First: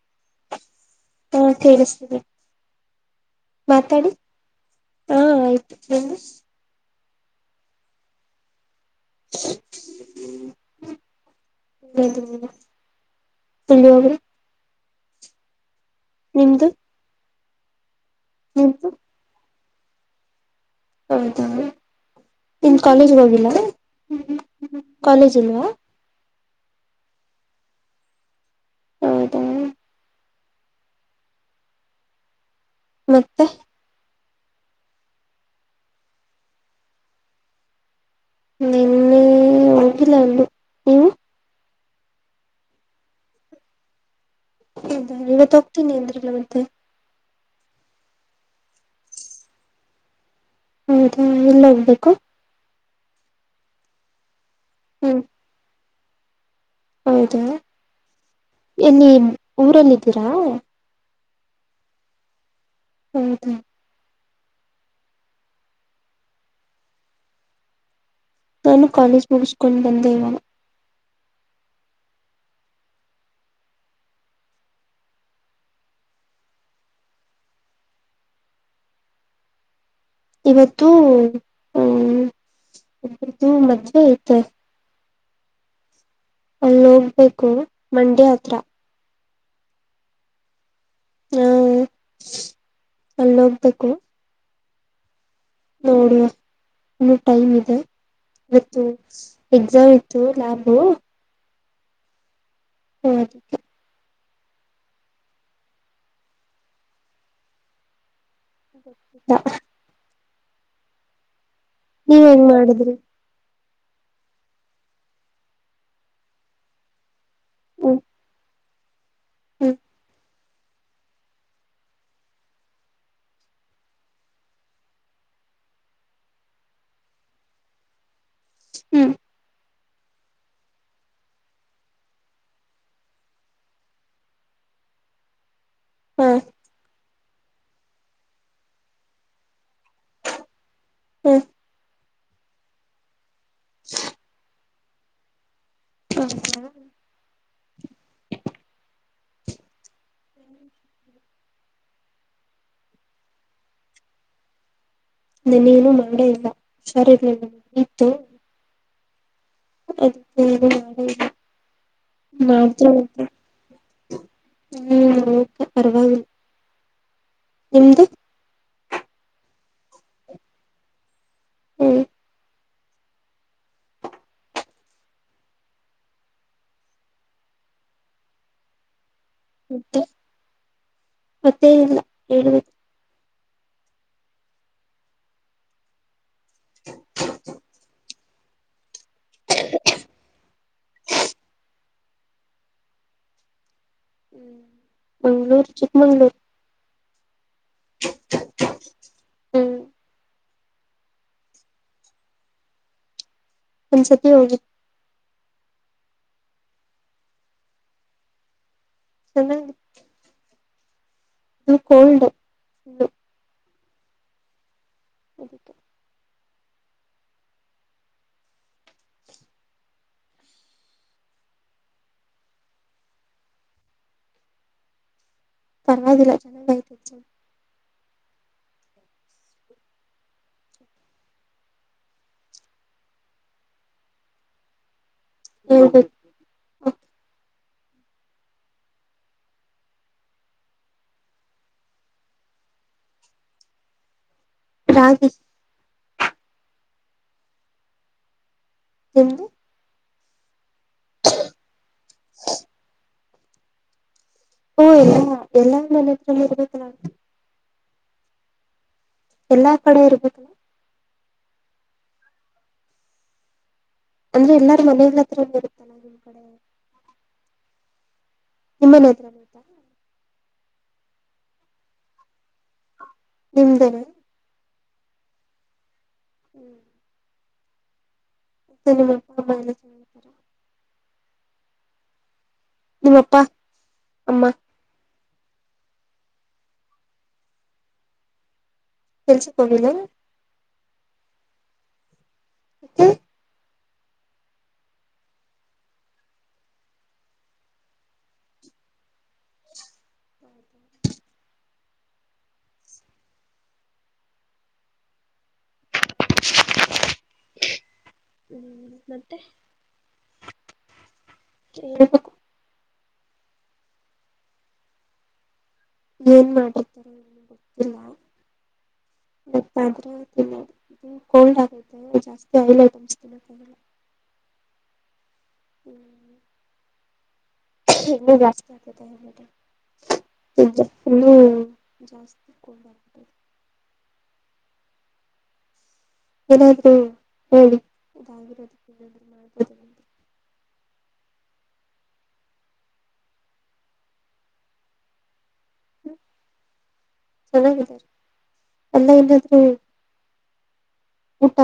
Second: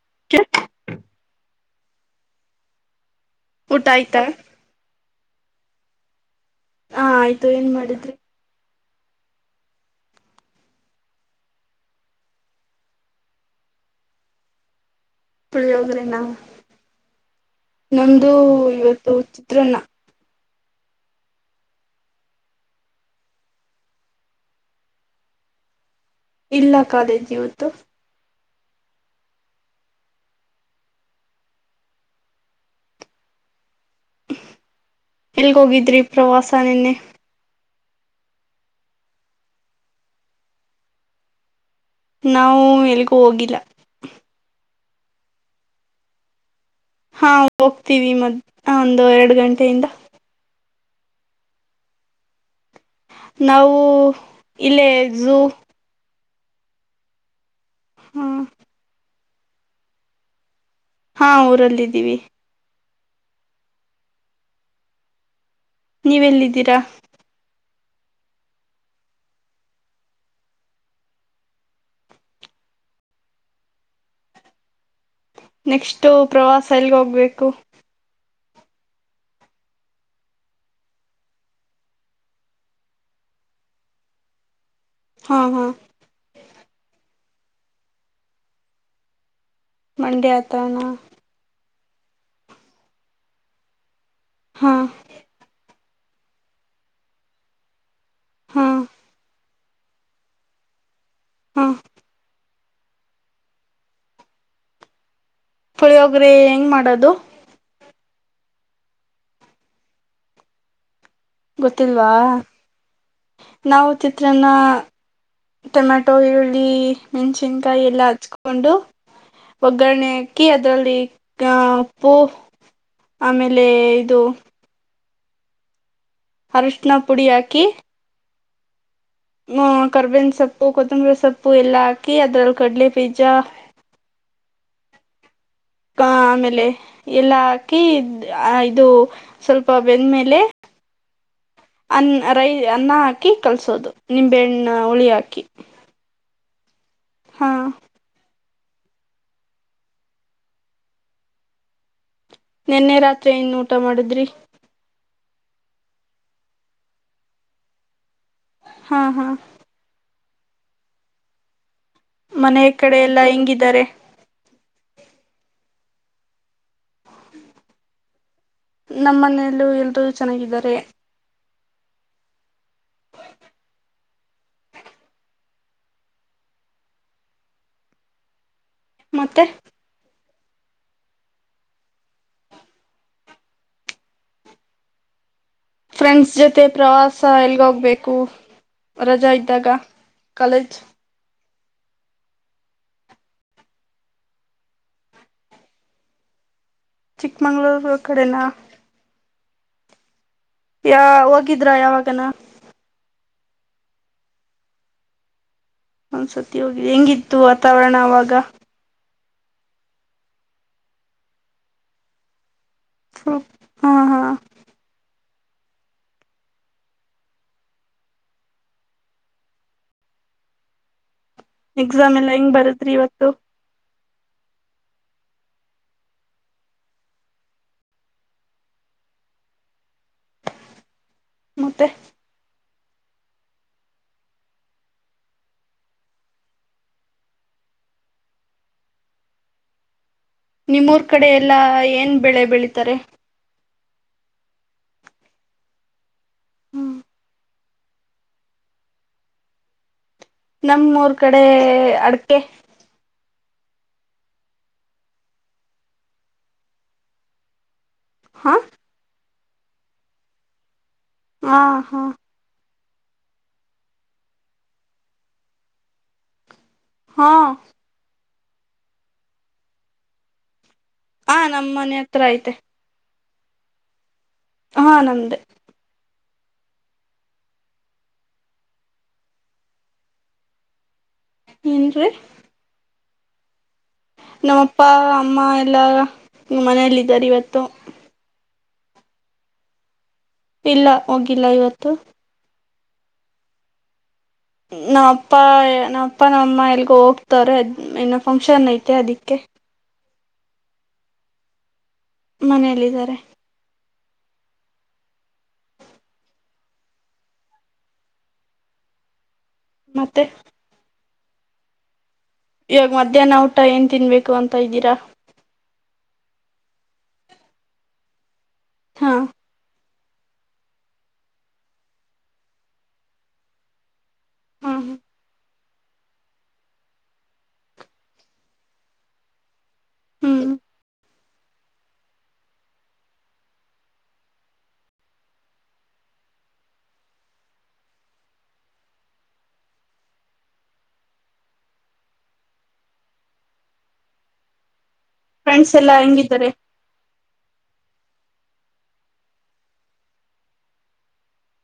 [unintelligible] ಹ ಕೇಳಿಸ್ತಿದೆ. ಊಟ ಮಾತಾಡಿ ಆಯ್ತಾ. ಹಾ ಆಯ್ತು. ಹಾ ಆಯ್ತು ಏನ್ ಮಾಡಿದ್ರಿ. ಹ ಪಡೋಗರಿ. ಪುಡಿಯೋಗ್ರೆ. [unintelligible] ನ. ನಮ್ದು ನಿಮ್ದು ಇವತ್ತು. ತೃನ್ನ ಹೌದಾ ನಿಮ ಕಾಲೇಜ್ಗೆ ಹೋಗಿಲ್ಲ ಕಾಲೇಜ್ ಇಲ್ವಾ ಇಲ್ಲ ಕಾಲೇಜ್ ಇವತ್ತು [inaudible] ಹೌದ ಮತ್ತೆ ಎಲ್ಗೋಗಿದ್ರಿ ಪ್ರವಾಸ ನಿನ್ನೆ ನಿನ್ನೆ ಹೋಗಿಲ್ಲ ಎಲ್ಲೂ ನಾವು ಎಲ್ಗೂ ಹೋಗಿಲ್ಲ ಹೌದ ಇವತ್ ಹೋಗ್ತೀನಿ ಅಂದ್ರಿಲ್ಲ ಮತ್ತೆ [inaudible] ಹಾ ಹೋಗ್ತೀವಿ ಮ ಒಂದು ಎರಡು ಗಂಟೆಯಿಂದ ಹೌದಾ ಎಲ್ಲ ಹೋಗ್ಬೇಕು ನಾವು ಇಲ್ಲೇ ಹ್ಮ್ ು [inaudible] ಹೌದಾ ಹ ಇ [inaudible] ಊರಲ್ಲ ಇದಿದ್ದೀರಾ ಹಾ ಊರಲ್ಲಿದ್ದೀವಿ ಹ್ಮ ಹ್ಮ ನೀವೆಲ್ಲಿದ್ದೀರಾ ನಾನು ಕಾಲೇಜ್ ಮುಗಿಸ್ಕೊಂಡು ಬಂದೆ ಇವಾಗ ನೆಕ್ಸ್ಟ್ ಪ್ರವಾಸ ಎಲ್ಗೋಗ್ಬೇಕು ಇವತ್ತುೂ ಹ್ಮ್ ಇ ಮದ್ುವೆ ಐತೆ ಹಾ ಹಾ ಅಲ್ಲೋಗ್ಬೇಕು ಮಂಡ್ಯ ಹತ್ರ ಮಂಡಿಯ ಆತಾನ ಹಾ ಅಲ್ಲಿ ಹೋಗ್ಬೇಕು ಹಾ ನೋಡುವ ಇನ್ನೂ ಟೈಮ್ ಇದೆ ಹಾ ಮತ್ತುತ್ತು [unintelligible] ಎಕ್ಸಾಮ್ ಇತ್ತು ಲ್ಯಾಬು ಹಾ ಹೌ [inaudible] ಪುಳಿಯೋಗ್ರಿ ಹೆಂಗ್ ಮಾಡೋದು [inaudible] ಗೊತ್ತಿಲ್ವಾ ನೀವ್ ಹೆಂಗ್ ಮಾಡಿದ್ರಿ ನಾವು ಚಿತ್ರನ್ನ ಟೊಮ್ಯಾಟೊ ಈರುಳ್ಳಿ ಮೆಣಸಿನ್ಕಾಯಿ ಹ್ಮ್ ಎಲ್ಲ ಹಚ್ಕೊಂಡು ಹ್ಮ್ ಒಗ್ಗರಣೆ ಅಕ್ಕಿ ಅದರಲ್ಲಿ ಪೂ ಆಮೇಲೆ ಇದು ಅರಶಿಣ ಪುಡಿ ಹಾಕಿ ಹ್ಮ್ ಹ್ಮ ಕರ್ಬೇನ್ ಸೊಪ್ಪು ಕೊತ್ತಂಬರಿ ಸೊಪ್ಪು ಎಲ್ಲಾ ಹಾಕಿ ಅದ್ರಲ್ಲಿ ಕಡಲೆಬೀಜ ಹಾ ಆಮೇಲೆ ಎಲ್ಲ ಹಾಕಿ ಇದು ಸ್ವಲ್ಪ ಬೇಂದ್ಮೇಲೆ ಹಾ ಮೇಲೆ ಅ ರೈಸ್ ಅನ್ನ ಹಾಕಿ ಕಲ್ಸೋದು ನಿಂಬೆಹಣ್ಣು ಉಳಿ ಹಾಕಿ ಹ್ಮ ಹ ಹಾ [unintelligible] ನಿನ್ನೆ ರಾತ್ರಿ ಇನ್ ಊಟ ಮಾಡಿದ್ರಿ ನಾನೇನುೂ ಮಾಡೇ ಇಲ್ಲ ಸರಿ ಇತ್ತು ಹಾ ಹಾ [inaudible] ಮನೆಯ ಕಡೆ ಎಲ್ಲಾ ಮಾಡ್ತೇವಂತೆ ಹಿಂಗಿದ್ದಾರೆ ಹ್ಮ್ ಪರವಾಗಿಲ್ಲ ನಿಮ್ದು ನಮ್ಮ ಮನೆಯಲ್ಲೂ ಎಲ್ರೂ ಚೆನ್ನಾಗಿದ್ದಾರೆ ಹ್ಮ್ ಮತ್ತೆ ಮತ್ತೆ ಮತ್ತೆ ಹೇಳಿ ಫ್ರೆಂಡ್ ಜೊತೆ ಮತ್ತೆ ಪ್ರವಾಸ ಎಲ್ಲಿಹೋಗಬೇಕು ರಜಾ ಇದ್ದಾಗ ಕಾಲೇಜ್ ಮಂಗಳೂರು ಚಿಕ್ಕಮಂಗಳೂರು ಚಿಕ್ಕಮಂಗಳೂರು ಕಡೇನ ಹ್ಮ್ ಹೋಗಿದ್ರಾ ಯಾವಗಾನ ಒಂದು ಸತಿ ಹೋಗಿದ್ದೆ ಒಂದ್ಸರ್ತಿ ಹೋಗಿದೆ ಹೆಂಗಿತ್ತು ವಾತಾವರಣ ಅವಾಗ ಚೆನ್ನಾಗಿತ್ತು ಇದು ಕೋಲ್ಡ್ ಫುಲ್ಲು ಹು ಹಾ ಹಾ ಅದಕ್ಕೆ ಎಕ್ಸಾಮ್ ಎಲ್ಲಾ ಹೆಂಗ್ ಬರದ್ರಿ ಇವತ್ತು ಪರ್ವಾಗಿಲ್ಲ ಚೆನ್ನಾಗೆ ಆಯ್ತು ಮತ್ತೆ ಹೇಳ್ಬೇಕ ನಿಮ್ಮೂರ್ ಕಡೆ ಎಲ್ಲಾ ಏನ್ ಬೆಳೆ ಬೆಳೀತಾರೆ ರಾಗಿ ಹ್ಮ್ ನಿಮ್ದು ನಮ್ಮೂರ್ ಕಡೆ ಅಡ್ಕೆ ಓ ಎಲ್ಲಾ ಎಲ್ಲಾರ ಮನೆಹತ್ರ ಇರ್ಬೇಕಲ್ಲ ಹಾ ಎಲ್ಲಾ ಕಡೆ ಇರ್ಬೇಕಲಾ ಆ ಹಾ ಅಂದ್ರೆ ಎಲ್ಲಾರ ಮನೆಲ್ ಹತ್ರ ಇರುತ್ತಲ್ಲ ನಿಮ್ ಕಡೆ. ಹಾ ನಿಮ್ಮನೆೇ ಹತ್ರನು ಐತ ಹಾ ನಮ್ಮ ಮನೆ ಹತ್ರ ಐತೆ ನಿಮ್ದೇನೆ ಹ ನಮ್ದೆ. ಹ್ಮ್ ಮತ್ತೆ ನಿಮ್ಮ ಅಪ್ಪ ಅಮ್ಮ ಎಲ್ಲಾ ಚನ್ನಾಗಿದರ ಏನ್ ರೀ ನಿಮ್ಮಪ್ಪಾ ನಮ್ಮಪ್ಪ ಮ್ಮ ಎಲ್ಲಾ ಮನೇಲ್ಲ ಇದಾರ ಇವತ್ತು ಕೆಲಸಕ್ಕೆ ಹೋಗಿಲ್ಲೇನು ಇಲ್ಲ ಹೋಗಿಲ್ಲ ಇವತ್ತು ಯಾಕೆ ನಾ ಅಪ್ಪ ನಾ ಅಪ್ಪ ನಮ್ಮ ಅಮ್ಮ ಎಲ್ಗ ಹೋಗ್ತ್ವರೆ ಇನ್ನ ಫಂಕ್ಷನ್ ಐತೆ ಅದಿಕ್ಕೆ ಮನೇಲ್ಲಿದ್ದಾರೆ ಹ್ಮ್ ಮತ್ತೆ ಮತ್ತೆ ಕೇಳ್ಬೇಕು ಇವಾಗ ಮಧ್ಯಾಹ್ನ ಊಟ ಏನ್ ತಿನ್ಬೇಕು ಅಂತ ಇದ್ದೀರಾ ಏನ ಮಾಡಿರ್ತಾರೋ ಏನೋ ಗೊತ್ತಿಲ್ಲ ಹಾ ಹ [inaudible] ವಾದ್ರೆ ತಿನ್ನೋದು ಇದು ಕೋಲ್ಡ್ ಆಗೆತೆ ಜಾಸ್ತಿ ಆಯಿಲ್ ಐಟಮ್ಸ್ ತಿನ್ನಕಾಗಲ್ಲ ಹ್ಮ್ ಹ್ಮ ಹ್ಮ್ ಇನ್ನು ಜಾಸ್ತಿ ಆತತ ಹೌದ್ ಹ್ಮ್ [unintelligible] ಫುಲ್ಲೂ ಜಾಸ್ತಿ ಏನಾದ್ರೂ ಹೇಳಿ ಇದಾಗಿರೋದಕ್ಕೆ ಏನಾದ್ರು ಮಾಡಬೋದ ಅಂತ. ಫ್ರೆಂಡ್ಸ್ ಎಲ್ಲಾ ಹೆಂಗಿದ್ದಾರೆ ಎಲ್ಲ ಎಲ್ಲೊದ್ರೂ ಊಟ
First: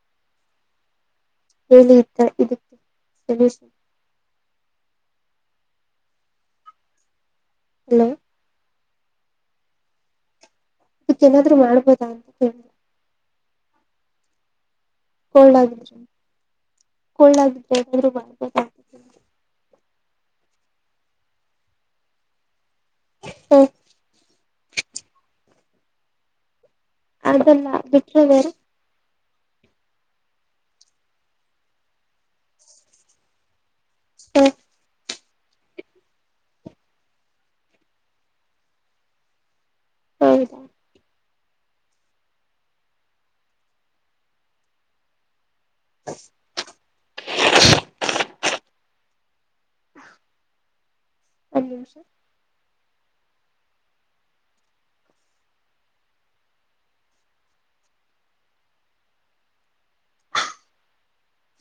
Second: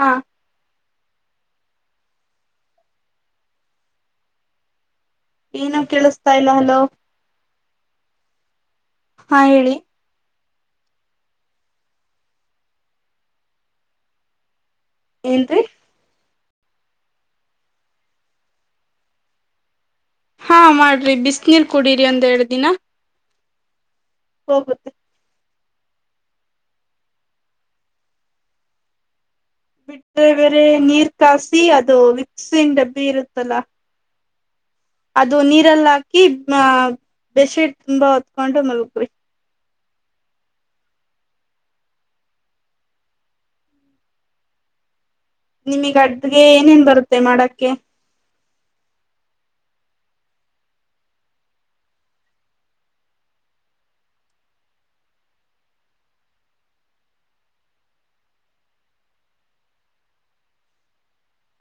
ಹಾ ಹೇಳಿ ಇತ್ತ ಇದಕ್ಕೆ ಸೊಲ್ಯೂಷನ್ ಏನು ಕೇಳಿಸ್ತಾ ಇಲ್ಲ ಹಲೋ ಹಲೋ ಹಾ ಹೇಳಿ ಇದಕ್ಕೆ ಏನಾದ್ರು ಮಾಡ್ಬೋದ ಅಂತ ಕೇಳಿದ್ರೆ ಕೊಳ್ಳ ಏನ್ರಿ [unintelligible] ಕೊಳ್ಳಾಗಿದರು [unintelligible] ಹಾ ಮಾಡ್ರಿ ಬಿಸ್ ನೀರ್ ಕುಡರಿ ಒಂದೆರೆಡ್ ದಿನ ಹ್ಮ ಹೋಗದು ಅದಲ್ಲ ಬಿಟ್ರದಾರ ಬಿಟ್ಟರೆೆ ಬೇರೆ ನೀರ್ ಕಾಸಿ ಅದು ವಿಕ್ಸಿನ್ ಡಬ್ಬಿ ಇರುತ್ತಲ್ಲ ಹ ಅದು ನೀರಲ್ಲ ಹಾಕಿ ಮ ಬೆಸ್ ಶೀಟ್ ತುಂಬಾ ಹೊತ್ಕೊಂಡು ಮಲ್ಗ್ ಬೇಕ್ ಹೌದ ನಿಮಗ್ ಅಡ್ಗೆ ಏನೇನ್ ಬರುತ್ತೆ ಮಾಡಕ್ಕೆ ಒಂನ್ನಿಂಶ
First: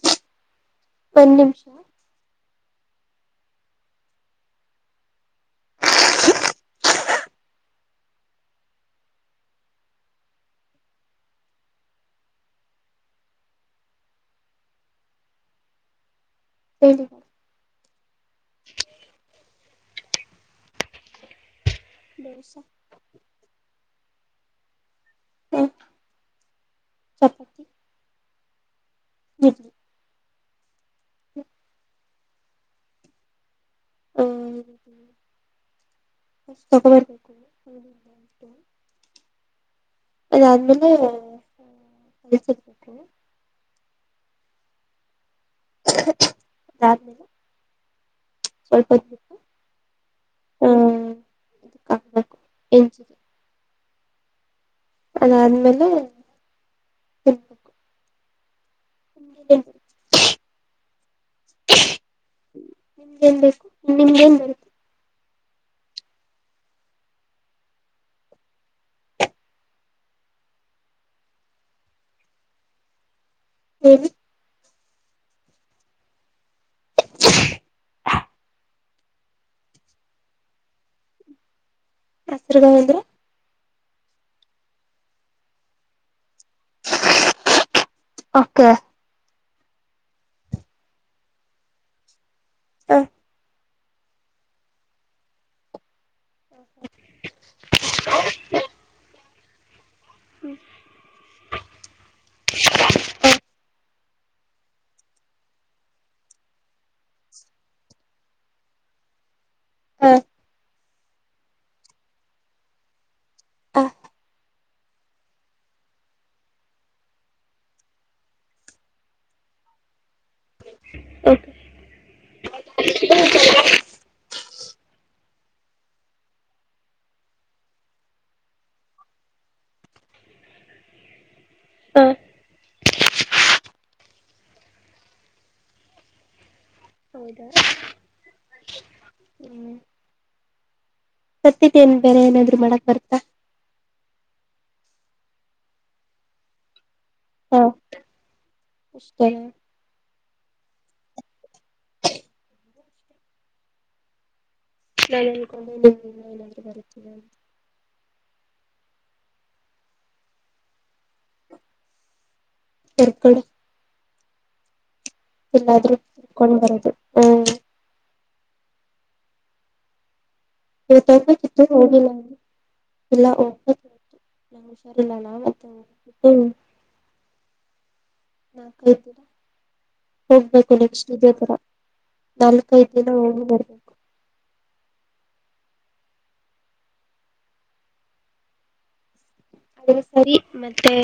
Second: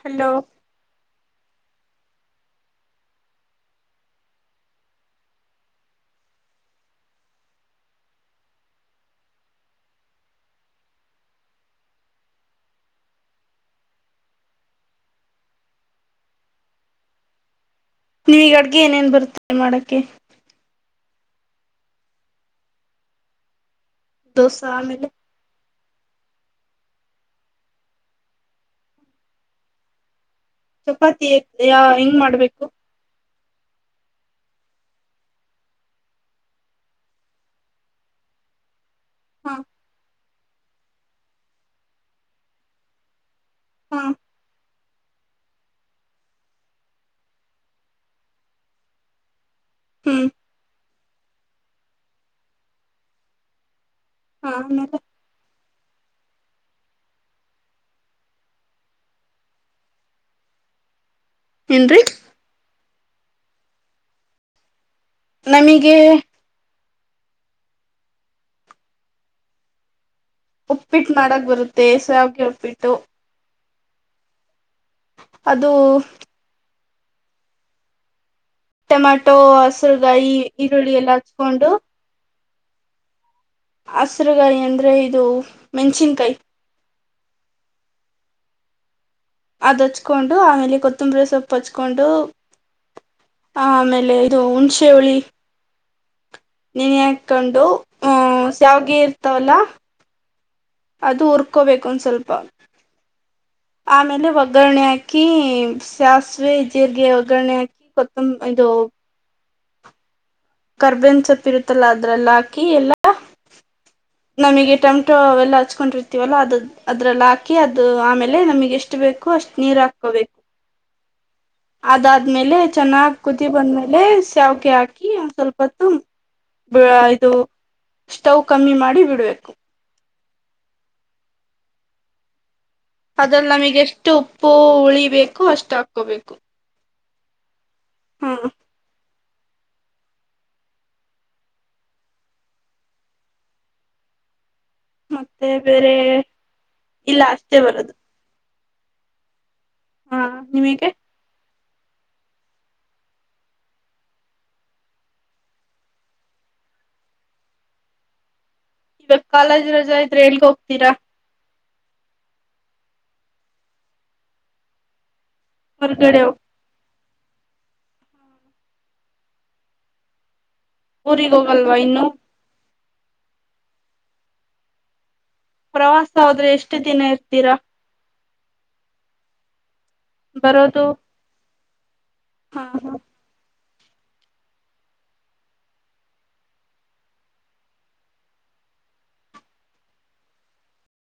ಹಲೋ ಒನ್ನ ನಿಮಿಷ [unintelligible] ನೀವ ಈಗ ಅಡ್ಗೆ ಏನೇನ್ ಬರುತ್ತೆ ಮಾಡಕ್ [unintelligible] ದೋಸಾ [unintelligible] ದೊಸಾ ಆಮೇಲೆ ಹ ಚಪಾತಿ ಹ್ಮ ಚಪಾತಿ ಯ ಹೆಂಗ್ ಮಾಡ್ಬೇಕು ಆ [unintelligible] ಹಾ ಅದಾದ್ಮೇಲೆ [unintelligible] ಹಾ ಅದಾದ್ಮೇಲೆ ಸ್ವಲ್ಪಹೊತ್ತು ಬಿಟ್ಟು ಹ್ಮ್ ಆ [unintelligible] ಹಾ ಮತ್ತ ಅದಾದ್ಮೇಲೆ ತಿನ್ಬೇಕು [unintelligible] ಏನ್ ರೀ ನಿಮಗೆೇನ್ ಬೇಕು ನಿಮ್ದೇನ್ ಬರ್ತು ನನಿಗೆ ಉಪ್ಪಿಟ್ಟು ಮಾಡಕ್ ಬರುತ್ತೆ ಸ್ಯಾವಿಗೆ ಉಪ್ಪಿಟ್ಟು ಹ್ಮ್ ಅದು ಟೊಮಾಟೊ ಹಸರುಗಾಯಿ ಈರುಳ್ಳಿ ಎಲ್ಲ ಹಚ್ಕೊಂಡು ಹೆಸರುಗಂದ್ರ ಹಸರುಗಾಯಿ ಅಂದ್ರೆ ಇದು ಮೆಣಸಿನ್ಕಾಯಿ ಕೆ ಅದ್ ಹಚ್ಕೊಂಡು ಆಮೇಲೆ ಕೊತ್ತಂಬರಿ ಸೊಪ್ಪು ಹಚ್ಕೊಂಡು ಹ ಆ ಆಮೇಲೆ ಇದು ಹುಣಸೆ ಹುಳಿ ನೀನ್ ಹಾಕೊಂಡು ಹಹ ಶ್ಯಾವಗೆರ್ ತಲ ಅದು ಉರ್ಕೋಬೇಕು ಒಂದ್ ಸ್ವಲ್ಪ ಆಮೇಲೆ ಒಗ್ಗರಣೆ ಹಾಕಿ ಹಕಿ ಸಾಸಿವೆ ಜೀರ್ರಿಗೆ ಒಗ್ಗರಣೆ ಹಾಕಿ ಕೊತ್ತಂಬ ಇದು ಹಾ ಕರ್ಬೇನ್ ಸೊಪ್ಪ ಇರುತ್ತಲ್ಲ ಅದ್ರಲ್ಲ ಹಾಕಿ ಎಲ್ಲ ನಮಗೆ ಟೊಮೆಟೊ ಎಲ್ಲ ಹಚ್ಕೊಂಡಿರ್ತೀವಲ್ಲ ಅದು ಅದ್ರಲ್ಲ ಹಾಕಿ ಅದು ಆಮೇಲೆ ನಮಗೆ ಎಷ್ಟು ಬೇಕು ಅಷ್ಟು ನೀರು ಹಾಕೋಬೇಕು ಓಕೆ ಅದಾದ್ಮೇಲೆ ಚೆನ್ನಾಗ್ ಕುದಿ ಬಂದ್ಮೇಲೆ ಸಾವ್ಗೆ ಹಾಕಿ ಸ್ವಲ್ಪತ್ತು ಇದು ಸ್ಟೌವ್ ಕಮ್ಮಿ ಮಾಡಿ ಡಿ ಬಿಡ್ಬೇಕು ಹಾ ಅದಲ್ಲಿ ನಮಗೆಷ್ಟು ಉಪ್ಪು ಉಳಿಬೇಕು ಅಷ್ಟು ಹಾಕೋಬೇಕು ಹೌದಾ ಹಾ ಸತ್ತತಿ ಏನ್ ಬೇರೆ ಏನಾದ್ರು ಮಾಡಕ್ ಬರ್ತ ಮತ್ತೆ ಬೇರೆ ಇಲ್ಲ ಅಷ್ಟೇ ಬರದು ಷ್ಟತ ಹಾ ನೀವ ಹೇಗೆ ನ ಕೊಡನ ಬರಿತ ಈವ ಕಾಲಜ್ ರಜಾ ಎಲ್ಲೋ ಹೋಗ್ತೀರಾ ಹೋಗ್ತೀರಾ ಕಕಡ ಇಲ್ಲಾದ್ರೂ ಹೊರ್ಗಡೆ ಹೋಗ ತಿಳ್ಕೊಂಡ್ ಬರದು ಇತ ಊರಿಗ್ ಕತ್ತು ಹೋಗಲ್ವಾ ಹೋಗ ಇನ್ನು ನ ಇಲ್ಲ ಹುಷಾರಿಲ್ಲ ಮತ್ತೆ ಪ್ರವಾಸ ಆದದ್ರೆ ಎಷ್ಟು ದಿನ ಇತ ಿರ ನಾ [inaudible] ರ ಹೋಗ್ಬೇಕು ಬರೋದು ನೆಕ್ಸ್ಟ್ ಇದೇ ತರ ಹಾ ಹಾ ನಾಲಐದುದಿನಲ್ಲ ಹೋಗಿ ಬರ್ಬೇ ಅ ಸರಿ ಮತ್ತೆ